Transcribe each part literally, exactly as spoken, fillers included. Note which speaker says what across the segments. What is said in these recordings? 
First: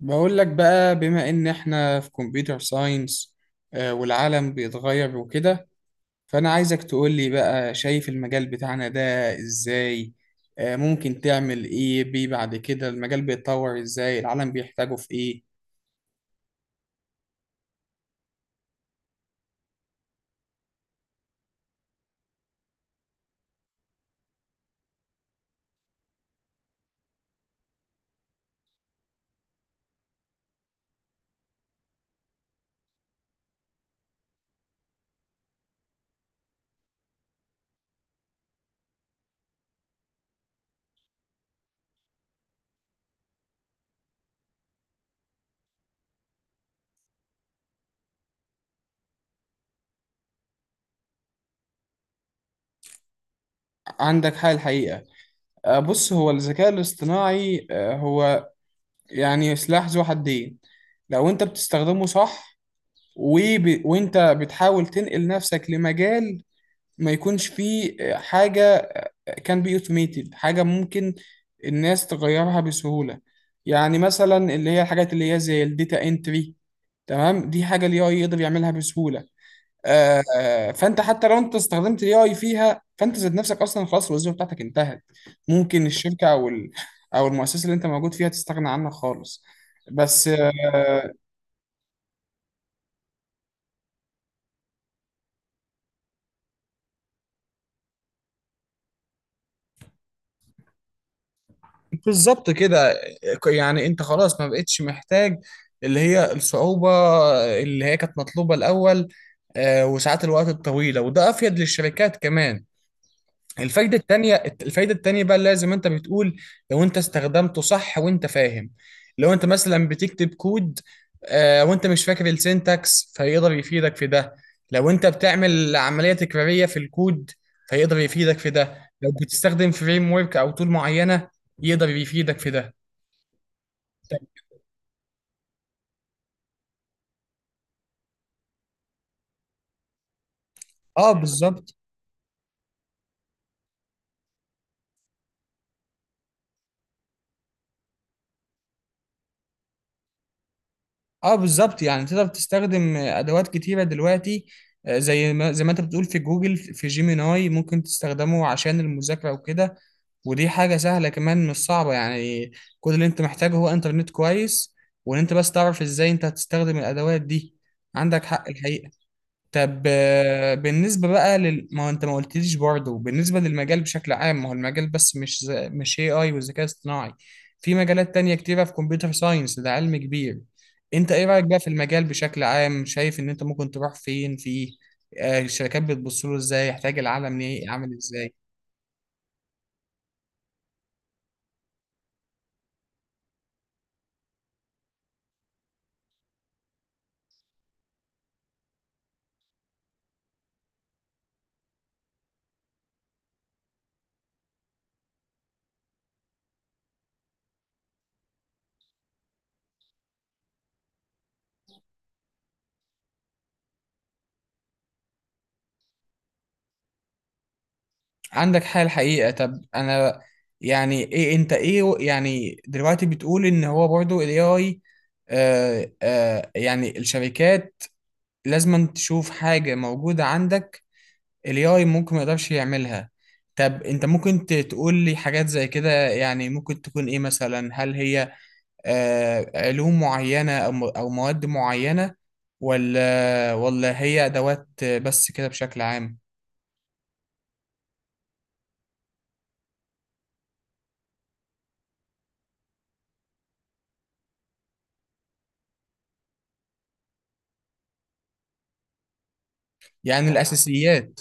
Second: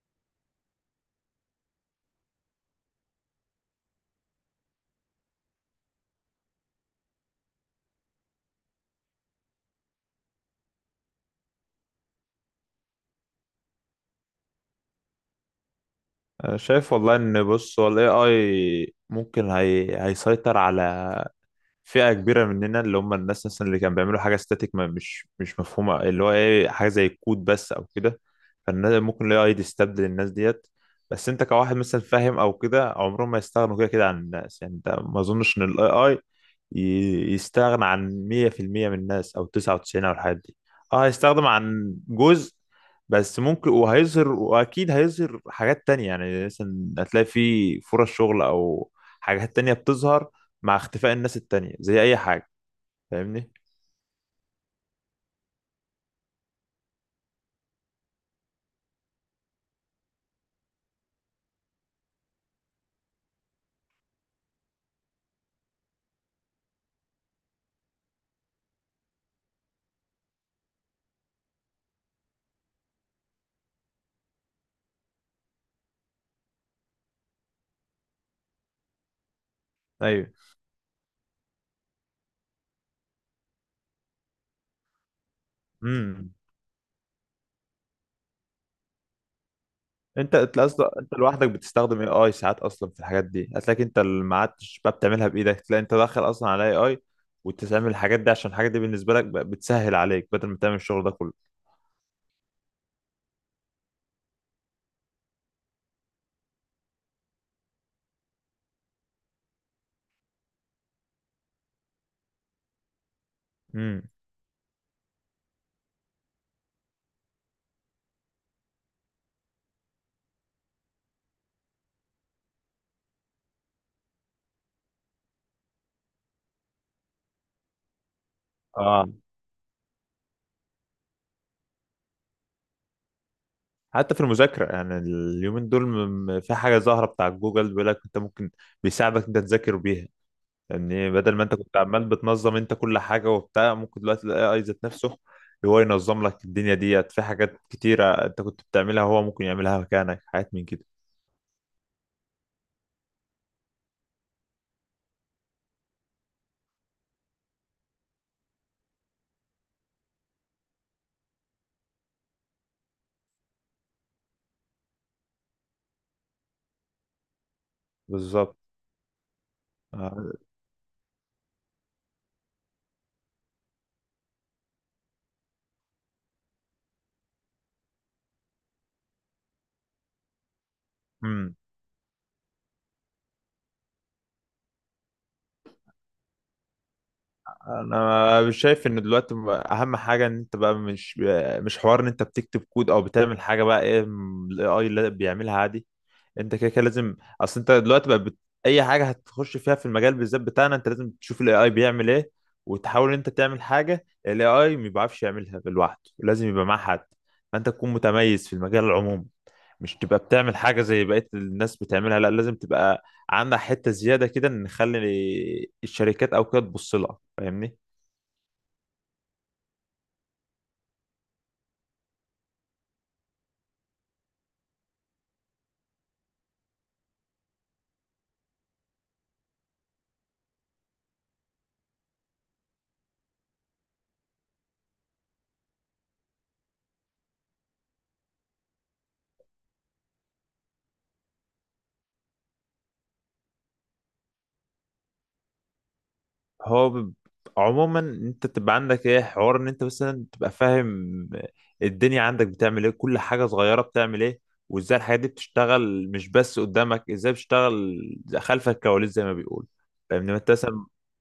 Speaker 1: بقول لك بقى، بما ان احنا في كمبيوتر ساينس والعالم بيتغير وكده، فانا عايزك تقول لي بقى شايف المجال بتاعنا ده ازاي؟ آه، ممكن تعمل ايه بيه بعد كده؟ المجال بيتطور ازاي؟ العالم بيحتاجه في ايه؟
Speaker 2: أنا شايف والله ان بص هو الاي اي ممكن هي... هيسيطر على فئة كبيرة مننا، اللي هم الناس مثلا اللي كانوا بيعملوا حاجة ستاتيك ما مش مش مفهومة، اللي هو ايه حاجة زي الكود بس او كده. فالناس ممكن الاي اي يستبدل الناس ديت، بس انت كواحد مثلا فاهم او كده عمرهم ما يستغنوا كده كده عن الناس. يعني انت ما اظنش ان الاي اي يستغنى عن مية في المية من الناس او تسعة وتسعين او الحاجات دي. اه هيستخدم عن جزء، بس ممكن وهيظهر واكيد هيظهر حاجات تانية. يعني مثلا هتلاقي في فرص شغل او حاجات تانية بتظهر مع اختفاء الناس التانية زي اي حاجة. فاهمني؟
Speaker 1: عندك حاجة الحقيقة. آه، بص، هو الذكاء الاصطناعي آه، هو يعني سلاح ذو حدين. لو انت بتستخدمه صح، وب... وانت بتحاول تنقل نفسك لمجال ما يكونش فيه آه، حاجة كان بي اوتوميتد، حاجه ممكن الناس تغيرها بسهوله. يعني مثلا اللي هي الحاجات اللي هي زي الداتا انتري. تمام، دي حاجه الاي اي يقدر يعملها بسهوله. آه،
Speaker 2: ايوه.
Speaker 1: آه، فانت حتى لو انت استخدمت الاي اي فيها، فانت ذات نفسك اصلا خلاص الوظيفه بتاعتك انتهت. ممكن الشركه
Speaker 2: امم.
Speaker 1: او ال- او المؤسسه اللي انت موجود فيها تستغنى عنها خالص. بس.
Speaker 2: انت
Speaker 1: آه،
Speaker 2: انت اصلا انت لوحدك بتستخدم اي اي ساعات، اصلا في الحاجات دي هتلاقيك انت اللي ما عادش بقى بتعملها بايدك، تلاقي انت داخل اصلا على اي اي وتستعمل الحاجات دي، عشان الحاجات دي بالنسبة لك بقى بتسهل عليك بدل ما تعمل الشغل ده كله.
Speaker 1: بالظبط كده. يعني انت خلاص ما بقتش محتاج اللي هي الصعوبة، اللي هي كانت مطلوبة الأول. آه، وساعات الوقت الطويلة، وده أفيد للشركات كمان. الفايدة
Speaker 2: امم.
Speaker 1: التانية الفايدة التانية بقى، لازم انت بتقول لو انت استخدمته صح وانت فاهم. لو انت مثلا بتكتب كود، آه وانت مش فاكر السينتاكس، فيقدر يفيدك في ده. لو انت بتعمل عملية تكرارية في الكود، فيقدر يفيدك في ده.
Speaker 2: اه.
Speaker 1: لو بتستخدم فريم ورك او تول معينة، يقدر يفيدك في ده.
Speaker 2: حتى في
Speaker 1: طيب.
Speaker 2: المذاكرة، يعني اليومين دول م- م- في حاجة ظاهرة بتاع جوجل بيقول لك انت ممكن بيساعدك انت تذاكر بيها. يعني
Speaker 1: اه،
Speaker 2: بدل ما انت
Speaker 1: بالظبط.
Speaker 2: كنت عمال بتنظم انت كل حاجه وبتاع، ممكن دلوقتي الاي اي ذات نفسه هو ينظم لك الدنيا ديت. في حاجات كتيره انت كنت بتعملها هو ممكن يعملها مكانك، حاجات من كده.
Speaker 1: اه، بالظبط، يعني تقدر تستخدم ادوات كتيره دلوقتي. آه، زي ما زي ما انت بتقول، في جوجل، في جيميناي ممكن تستخدمه عشان المذاكره وكده. ودي حاجة سهلة كمان، مش صعبة يعني. كل اللي انت محتاجه هو انترنت كويس، وان انت بس تعرف ازاي انت هتستخدم الادوات دي. عندك حق
Speaker 2: بالظبط.
Speaker 1: الحقيقة. طب آه، بالنسبة بقى لل... ما هو انت ما قلتليش برضه بالنسبة للمجال بشكل عام. ما هو المجال بس، مش ز... مش A I والذكاء الاصطناعي. في مجالات تانية كتيرة في كمبيوتر ساينس، ده علم كبير. انت ايه رأيك
Speaker 2: آه.
Speaker 1: بقى في المجال بشكل عام؟ شايف ان انت ممكن تروح فين فيه؟ آه، الشركات بتبص له ازاي؟ يحتاج العالم ليه؟ عامل ازاي؟
Speaker 2: انا مش شايف ان دلوقتي بقى- اهم حاجه ان انت بقى مش مش حوار ان انت بتكتب كود او بتعمل حاجه بقى، ايه الاي اي اللي بيعملها عادي. انت كده كده لازم، اصل انت دلوقتي بقى بت... اي حاجه هتخش فيها في المجال بالذات بتاعنا انت لازم تشوف الاي اي بيعمل ايه، وتحاول ان انت تعمل حاجه الاي اي ما بيعرفش يعملها لوحده، لازم يبقى معاه حد. فانت تكون متميز في المجال العمومي، مش تبقى بتعمل حاجه زي بقيه الناس بتعملها. لا لازم تبقى عندها حته زياده كده، نخلي الشركات او كده تبص لها. فاهمني؟
Speaker 1: عندك حال الحقيقة. طب انا يعني ايه انت ايه و- يعني دلوقتي بتقول ان هو برضو الاي اي، آه آه يعني الشركات لازم تشوف حاجة موجودة عندك الاي اي ممكن ما يقدرش يعملها. طب انت ممكن ت- تقول لي حاجات زي كده؟ يعني ممكن تكون ايه مثلا؟ هل هي آه علوم معينة او م- او مواد معينة؟ ولا ولا هي ادوات بس كده بشكل عام؟
Speaker 2: هو ب- عموما انت تبقى عندك ايه حوار ان انت مثلا تبقى فاهم الدنيا عندك بتعمل ايه، كل حاجة صغيرة بتعمل ايه، وازاي الحاجات دي بتشتغل، مش بس قدامك ازاي بتشتغل، خلف الكواليس زي ما بيقول.
Speaker 1: يعني
Speaker 2: فاهمني؟ ما انت مثلا
Speaker 1: الاساسيات.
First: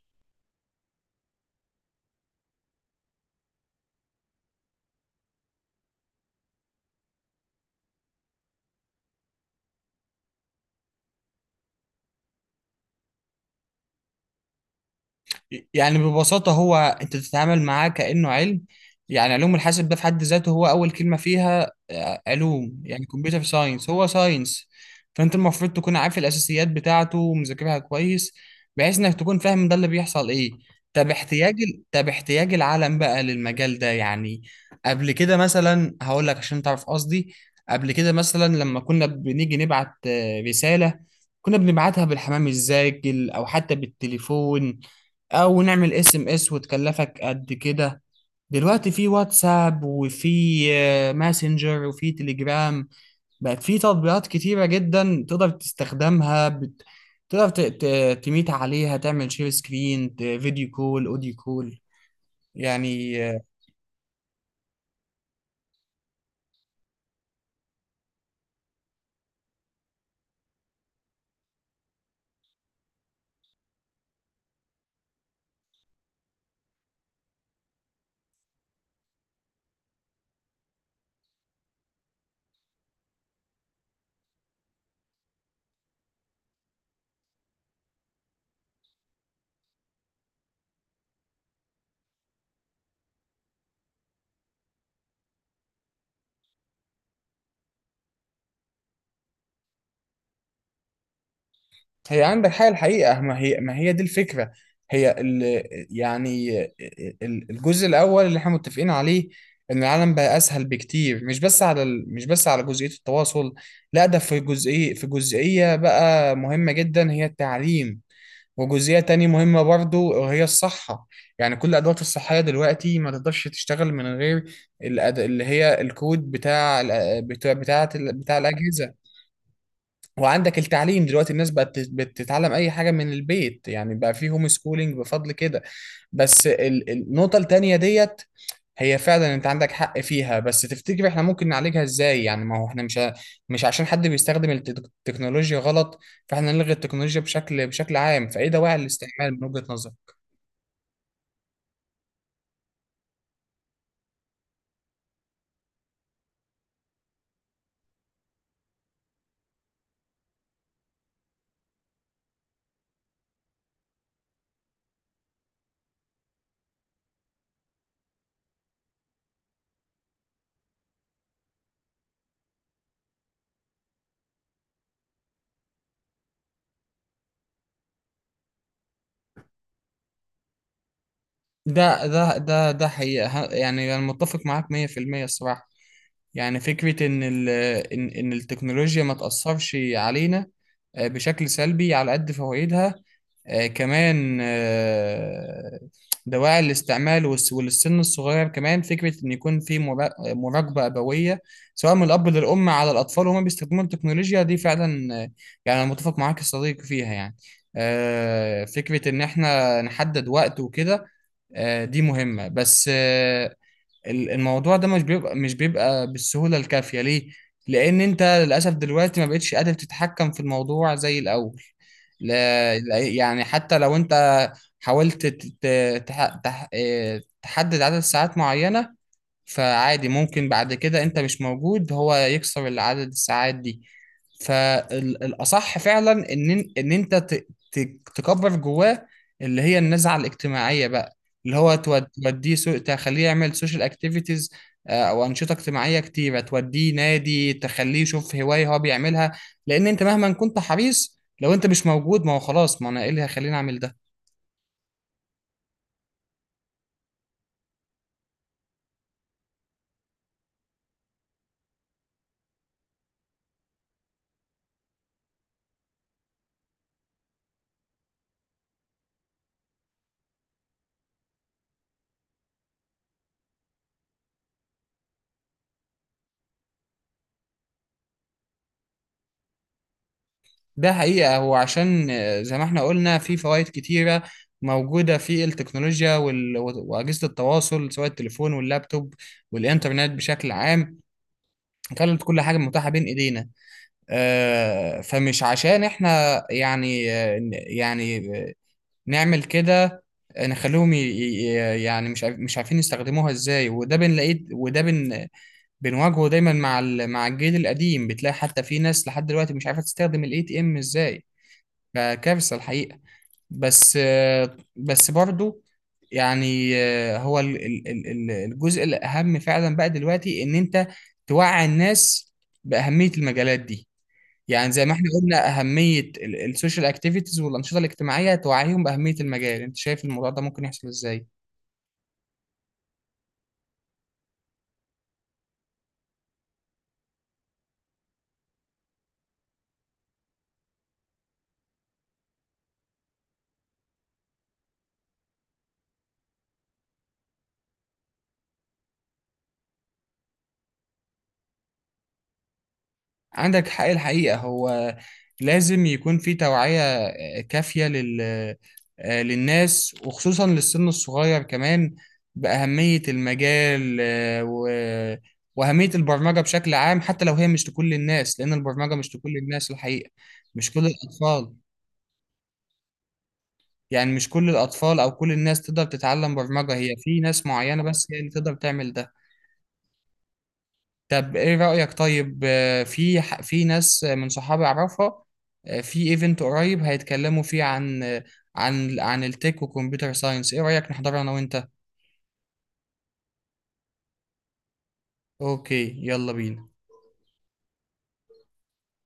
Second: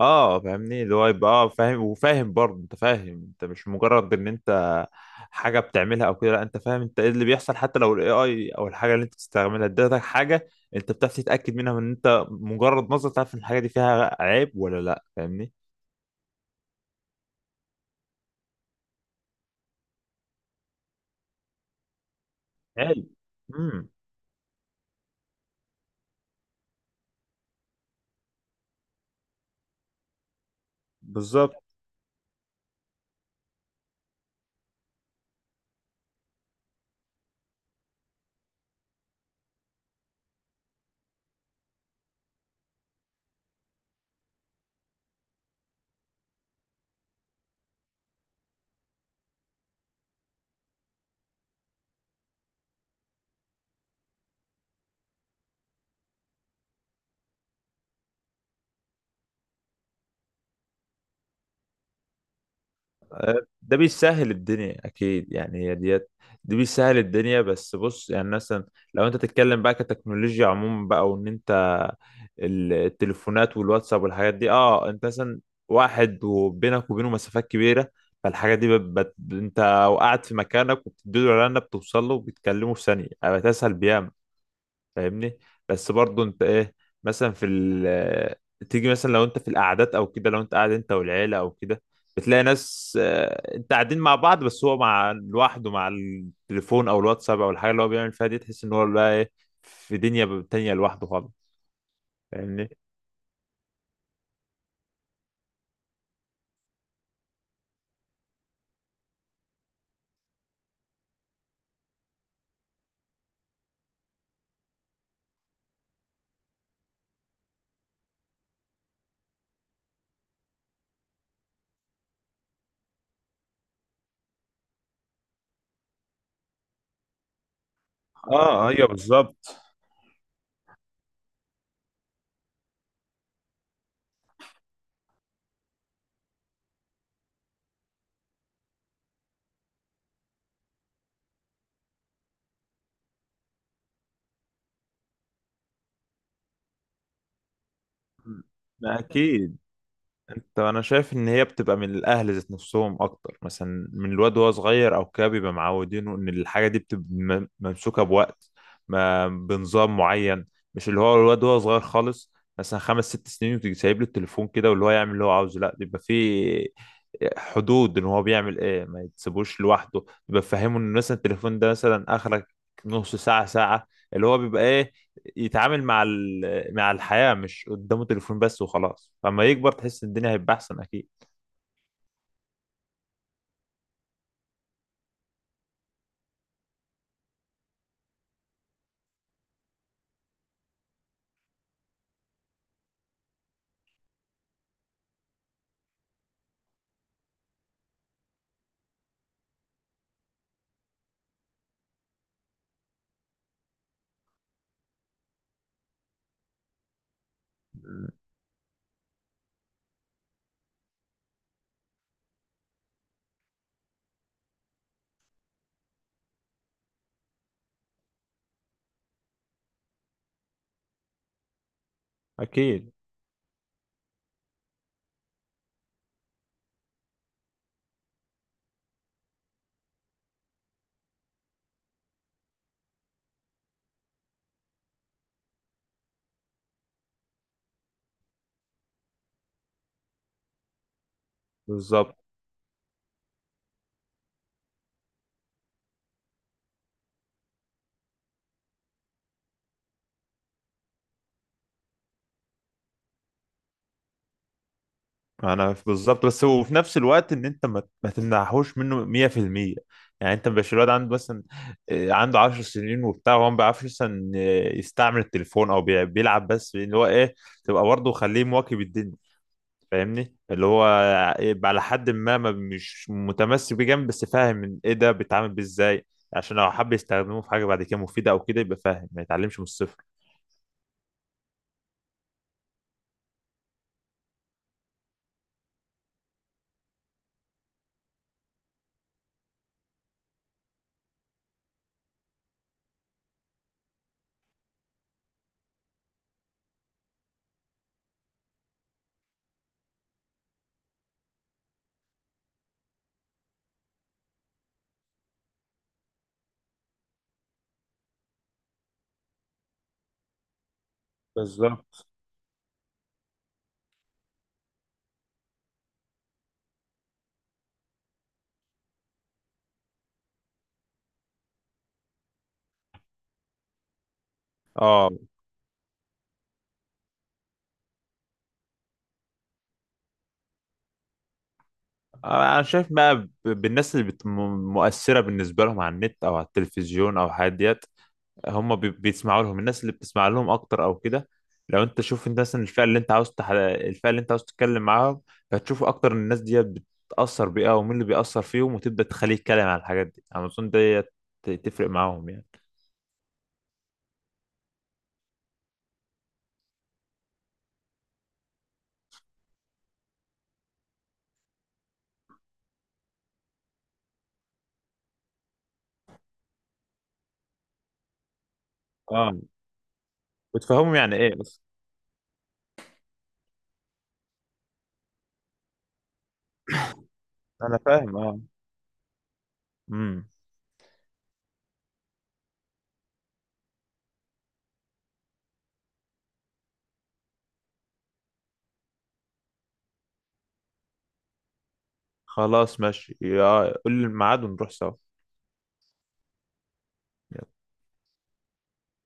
Speaker 2: اه فاهمني اللي هو يبقى اه فاهم، وفاهم برضه انت فاهم، انت مش مجرد ان انت حاجه بتعملها او كده. لا انت فاهم انت ايه اللي بيحصل، حتى لو الاي اي او الحاجه اللي انت بتستعملها ادتك حاجه، انت بتعرف تتاكد منها، من ان انت مجرد نظره تعرف ان الحاجه دي فيها عيب ولا لا. فاهمني؟
Speaker 1: يعني ببساطة هو، أنت بتتعامل معاه كأنه علم. يعني علوم الحاسب ده في حد ذاته، هو أول كلمة فيها آه، علوم، يعني
Speaker 2: عيب.
Speaker 1: كمبيوتر
Speaker 2: امم.
Speaker 1: ساينس هو ساينس. فأنت المفروض تكون عارف الأساسيات بتاعته ومذاكرها كويس، بحيث إنك تكون فاهم ده اللي بيحصل إيه. طب
Speaker 2: بالظبط.
Speaker 1: احتياج ال- طب احتياج العالم بقى للمجال ده يعني. قبل كده مثلا هقول لك عشان تعرف قصدي. قبل كده مثلا لما كنا بنيجي نبعت آه، رسالة، كنا بنبعتها بالحمام الزاجل أو حتى بالتليفون، او نعمل اس ام اس وتكلفك قد كده. دلوقتي في واتساب، وفي آه، ماسنجر، وفي تليجرام. بقت في تطبيقات كتيرة جدا تقدر تستخدمها بت... تقدر ت... ت... تميت عليها، تعمل شير سكرين، ت... فيديو كول، اوديو كول، يعني.
Speaker 2: ده بيسهل الدنيا اكيد. يعني هي ديت، دي بيسهل الدنيا، بس بص يعني مثلا لو انت تتكلم بقى كتكنولوجيا عموما بقى، وان انت ال- التليفونات والواتساب والحاجات دي، اه انت مثلا واحد وبينك وبينه مسافات كبيره، فالحاجات دي بت... بت... انت وقعد في مكانك وبتديله اعلان بتوصل له وبتكلمه في ثانيه، بتسهل بيها. فاهمني؟ بس برضو انت ايه، مثلا في ال تيجي مثلا لو انت في القعدات او كده، لو انت قاعد انت والعيله او كده، بتلاقي ناس آه، انت قاعدين مع بعض، بس هو مع لوحده مع التليفون او الواتساب او الحاجه اللي هو بيعمل فيها دي، تحس ان هو بقى ايه، في دنيا تانية لوحده خالص.
Speaker 1: هي عندك
Speaker 2: فاهمني؟
Speaker 1: حاجة الحقيقة، ما هي، ما هي دي الفكرة. هي ال يعني ال- الجزء الأول اللي احنا متفقين عليه إن العالم بقى أسهل بكتير، مش بس على ال مش بس على جزئية التواصل. لا، ده في جزئية في جزئية بقى مهمة جدا، هي التعليم. وجزئية تانية مهمة برضو، وهي الصحة. يعني كل الأدوات الصحية دلوقتي ما تقدرش تشتغل من غير الأد... اللي هي الكود بتاع ال- بتاع بتاع, بتاع
Speaker 2: اه. ايوه.
Speaker 1: الأجهزة.
Speaker 2: بالظبط.
Speaker 1: وعندك التعليم دلوقتي الناس بقت بت- بتتعلم اي حاجه من البيت، يعني بقى في هوم سكولينج بفضل كده. بس ال- النقطه التانيه ديت هي فعلا انت عندك حق فيها، بس تفتكر احنا ممكن نعالجها ازاي؟ يعني ما هو احنا مش ه- مش عشان حد بيستخدم التك- التكنولوجيا غلط، فاحنا نلغي التكنولوجيا بشكل بشكل عام. فايه دواعي
Speaker 2: ما
Speaker 1: الاستعمال من
Speaker 2: اكيد.
Speaker 1: وجهة نظرك؟
Speaker 2: انت انا شايف ان هي بتبقى من الاهل ذات نفسهم اكتر، مثلا من الواد وهو صغير او كده بيبقى معودينه ان الحاجه دي بتبقى م- ممسوكه بوقت، ما بنظام معين، مش اللي هو الواد وهو صغير خالص مثلا خمس ست سنين وتيجي سايب له التليفون كده واللي هو يعمل اللي هو عاوزه. لا، بيبقى في حدود ان هو بيعمل ايه، ما يتسيبوش لوحده، بيبقى فاهمه ان مثلا التليفون ده مثلا اخرك نص ساعه ساعه، اللي هو بيبقى ايه، يتعامل مع ال- مع الحياة، مش قدامه تليفون بس وخلاص. لما يكبر تحس ان الدنيا هيبقى احسن اكيد.
Speaker 1: ده ده ده ده حقيقة، ه- يعني انا متفق معاك مية في المية الصراحة. يعني فكرة إن ال إن إن التكنولوجيا ما تأثرش علينا آه، بشكل سلبي على قد فوائدها، آه، كمان. آه، دواعي الاستعمال والس- وللسن الصغير كمان، فكرة إن يكون في مرا- مراقبة أبوية، سواء من الأب للأم، على الأطفال وهما بيستخدموا التكنولوجيا دي فعلا. آه، يعني أنا متفق معاك يا صديقي فيها يعني. آه، فكرة إن إحنا نحدد وقت وكده، آه، دي مهمة. بس آه، ال- الموضوع ده مش بيبقى مش بيبقى بالسهولة الكافية، ليه؟ لأن أنت للأسف دلوقتي ما بقتش قادر تتحكم في الموضوع زي الأول. لا،
Speaker 2: اكيد.
Speaker 1: لا- يعني حتى لو أنت حاولت ت- ت- تح- تح- إيه، تحدد عدد ساعات معينة، فعادي ممكن بعد كده انت مش موجود هو يكسر العدد الساعات دي. فالأصح فعلا إن إن أنت ت- ت- تكبر جواه، اللي هي النزعة الاجتماعية بقى، اللي هو تو-
Speaker 2: بالظبط.
Speaker 1: توديه سو... تخليه يعمل سوشيال اكتيفيتيز، أو أنشطة اجتماعية كتيرة، توديه نادي، تخليه يشوف هواية هو بيعملها. لأن أنت مهما كنت حريص لو أنت مش موجود، ما هو خلاص، ما أنا إيه اللي هيخليني أعمل ده.
Speaker 2: انا في- بالظبط، بس وفي نفس الوقت ان انت ما ما تمنعهوش منه مية في المية. يعني انت مش الواد عنده مثلا، آه، عنده 10 سنين وبتاع، وهو ما بيعرفش مثلا، آه، يستعمل التليفون او بي- بيلعب بس. اللي هو ايه، تبقى برضه خليه مواكب الدنيا. فاهمني؟ اللي هو يبقى على حد ما ما مش متمسك بيه جامد، بس فاهم إن ايه ده، بيتعامل بيه ازاي، عشان لو حب يستخدموه في حاجه بعد كده مفيده او كده يبقى فاهم، ما يتعلمش من الصفر.
Speaker 1: ده حقيقة هو عشان آه، زي ما احنا قلنا، في فوائد كتيرة موجودة في التكنولوجيا وال... وأجهزة التواصل، سواء التليفون واللابتوب والإنترنت بشكل عام، خلت كل حاجة متاحة بين إيدينا. آه، فمش عشان احنا يعني آه، ن- يعني آه، نعمل كده، نخليهم ي... ي- يعني مش عارف... مش عارفين يستخدموها ازاي، وده بنلاقيه، وده بن... بنواجهه دايما مع ال... مع الجيل القديم. بتلاقي حتى في ناس لحد دلوقتي مش عارفة تستخدم الاي تي ام ازاي،
Speaker 2: بالظبط.
Speaker 1: فكارثة الحقيقة. بس بس برضو، يعني هو ال- ال- ال- ال- الجزء الأهم فعلا بقى دلوقتي إن أنت توعي الناس بأهمية المجالات دي. يعني زي ما احنا
Speaker 2: اه.
Speaker 1: قلنا أهمية ال- السوشيال اكتيفيتيز والأنشطة الاجتماعية، توعيهم بأهمية المجال. أنت شايف الموضوع ده ممكن يحصل إزاي؟
Speaker 2: انا شايف بقى ب- بالناس اللي بت- م- مؤثره بالنسبه لهم على النت او على التلفزيون او الحاجات ديت. هم بي- بيسمعوا لهم، الناس اللي بتسمع لهم اكتر او كده. لو انت شوف انت مثلا الفئه اللي انت عاوز تح... الفئه اللي انت عاوز تتكلم معاهم، هتشوف اكتر ان الناس دي بتاثر بيها، ومين اللي بيأثر فيهم، وتبدا تخليه يتكلم على الحاجات دي. انا اظن دي ت- تفرق معاهم يعني.
Speaker 1: عندك حق الحقيقة. هو لازم يكون في توعية آه، كافية لل... آه، للناس، وخصوصا للسن الصغير كمان، بأهمية المجال، آه، و... وأهمية البرمجة بشكل عام. حتى لو هي مش لكل الناس، لأن البرمجة مش
Speaker 2: اه.
Speaker 1: لكل الناس الحقيقة. مش كل
Speaker 2: وتفهمهم يعني ايه
Speaker 1: الأطفال.
Speaker 2: بس.
Speaker 1: يعني مش كل الأطفال أو كل الناس تقدر تتعلم برمجة، هي في ناس
Speaker 2: انا
Speaker 1: معينة بس
Speaker 2: فاهم
Speaker 1: هي اللي
Speaker 2: اه.
Speaker 1: تقدر تعمل ده.
Speaker 2: امم.
Speaker 1: طب ايه رأيك؟ طيب آه، في ح- في ناس من صحابي اعرفها، آه، في ايفنت قريب هيتكلموا فيه عن آه، عن عن التك وكمبيوتر ساينس، ايه رأيك نحضره انا وانت؟
Speaker 2: خلاص ماشي يا- قول لي الميعاد ونروح سوا.
Speaker 1: اوكي، يلا بينا.